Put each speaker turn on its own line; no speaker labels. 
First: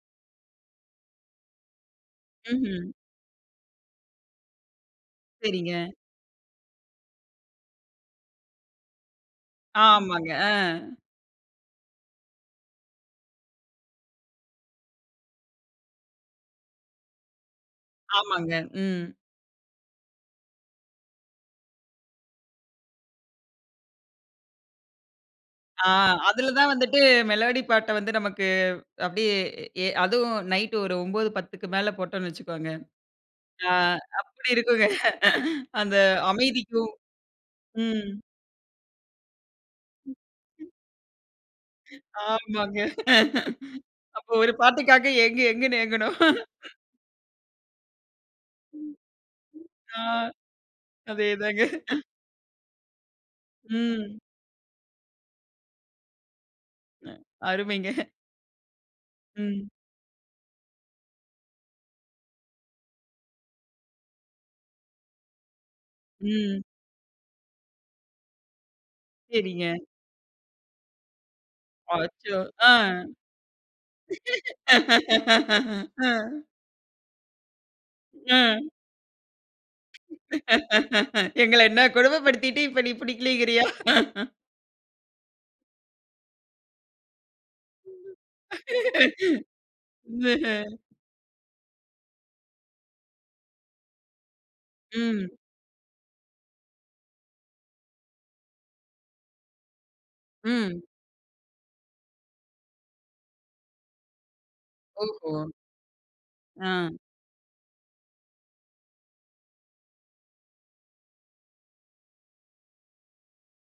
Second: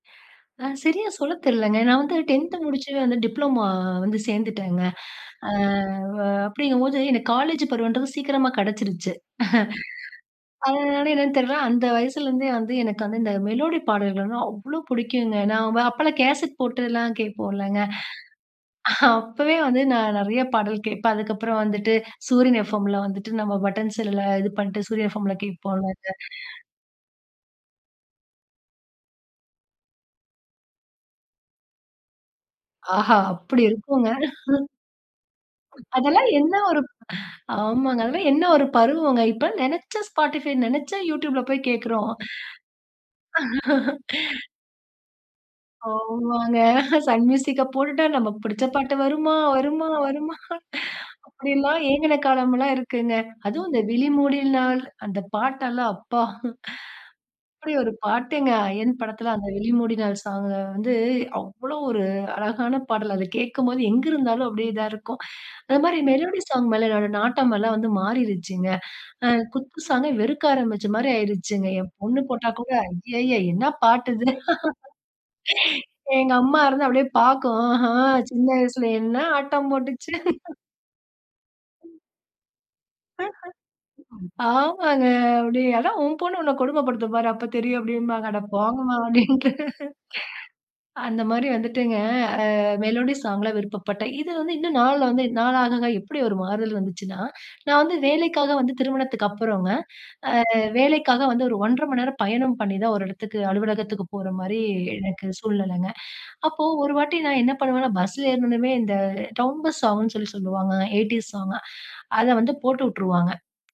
ஆ சரியா சொல்ல தெரியலங்க. நா வந்து டென்த் முடிச்சு
ம்ஹ்ம்.
வந்து டிப்ளோமோ வந்து சேந்துட்டேங்க. ஆ
சரிங்க.
ஆ அப்டிங்கும் போது எனக்கு காலேஜ் பருவம்ன்றது சீக்கிரமா கெடச்சுருச்சு.
ஆமாங்க, ஆ.
அதனாலயா என்னன்னு தெர்ல, அந்த வயசுல இருந்தே வந்து எனக்கு வந்து இந்த மெலோடி பாடல்கள்னா அவ்ளோ பிடிக்குங்க. நா வ அப்பெல்லாம் கேசட் போட்டெல்லாம் கேட்போல்லங்க.
ஆமாங்க, ம்.
அப்பவே வந்து நா நிறைய பாடல் கேப்பேன். அதுக்கப்புறம் வந்துட்டு, சூரியன் எஃப்எம்ல வந்துட்டு, நம்ம பட்டன் செல்லுல இது பண்ட்டு சூரிய எஃப்எம்
ஆ.
கேப்போலங்க.
அதில தா வந்துட்டு மெலோடி பாட்ட வந்து நமக்கு அப்டியே ஏ அதுவும் நைட் ஒரு 9 10க்கு மேல போட்டோன்னு வச்சுக்கோங்க.
ஆஹா! அப்டி
ஆ
இருக்குங்க.
அப்டி இருக்குங்க. அந்த
அதெல்லாம் என்ன ஒரு
அமைதிக்கும்
ஆமாங்க.
ம்.
அதெல்லாம் என்ன ஒரு பருவங்க! இப்பலாம் நினச்சா
ம்.
ஸ்பாட்டிஃபை,
ம்.
நினச்சா youtubeல போய் கேக்குறோம்.
ஆமாங்க. அப்போ ஒரு பாட்டுக்காக ஏங்கு, ஏங்குனு ஏங்கணும்.
ஆமாங்க. சன் மியூசிக்க போட்டுட்டா, நமக்கு பிடிச்ச பாட்டு வருமா? வருமா?
ஆ.
வருமா?
அதேதாங்க.
அப்டியெல்லாம் ஏங்குன காலமெல்லாம் இருக்குங்க. அதுவும் இந்த
ம்.
விழிமூடில் நாள், அந்த பாட்டு எல்லாம் அப்பா! அப்டி
அருமைங்க.
ஒரு பாட்டுங்க, அயன் படத்தில அந்த
ம்.
விழிமூடினால் சாங் அ வந்து, அவ்வளவு ஒரு அழகான பாடல். அதை கேட்கும்போது எங்கு இருந்தாலும் அப்டியே இதா இருக்கும். அத மாரி மெலோடி
ம்.
சாங் மேல என்னோட நாட்டமெல்லாம் வந்து மாறிருச்சுங்க. ஆ
சேரிங்க.
குத்து சாங்க வெறுக்க ஆரம்பிச்ச மாரி ஆயிருச்சுங்க. என் பொண்ணு
அச்சோ!
போட்டா கூட,
ஆ.
ஐய்யய்ய! என்ன பாட்டு இது!
ஆ.
எங்க அம்மா இருந்து அப்டியே பாக்கும். ஆஹ! சின்ன
ஆ.
வயசுல என்ன ஆட்டம் போட்டுச்சு.
எங்கள என்ன கொடுமை படுத்திட்டு இப்ப நீ புடிக்கிலீங்கிரியா?
ஆமாங்க. அப்டி, அதான் உன் பொண்ணு உன்ன கொடுமை படுத்தும் பாரு! அப்ப தெரியும் அப்டிம்பாங்க. அட போங்கம்மா! அப்டின்ட்டு.
ம்ஹம்.
அந்த மாரி வந்துட்டுங்க, ஆ மெலோடி சாங்ல விருப்பப்பட்ட. இது வந்து இன்னும் நாள்ல வந்து
ம்.
நாளாகாக, எப்டி ஒரு மாறுதல் வந்துச்சுன்னா, நா வந்து வேலைக்காக வந்து திருமணத்துக்கு அப்புறங்க, ஆ
ம்.
வேலைக்காக வந்து ஒரு 1 1/2 மணி நேரம் பயணம் பண்ணிதான் ஒரு இடத்துக்கு அலுவலகத்துக்கு போற மாரி, எனக்கு
ஓஹோ.
சூழ்நிலைங்க. அப்போ
ஆ.
ஒரு வாட்டி நா என்ன பண்ணுவேன்னா, பஸ்ஸில ஏறின உடனமே, இந்த டவுன் பஸ் சாங்குன்னு சொல்லி சொல்லுவாங்க, எய்டீஸ் சாங்க அதை வந்து போட்டு உட்டுருவாங்க.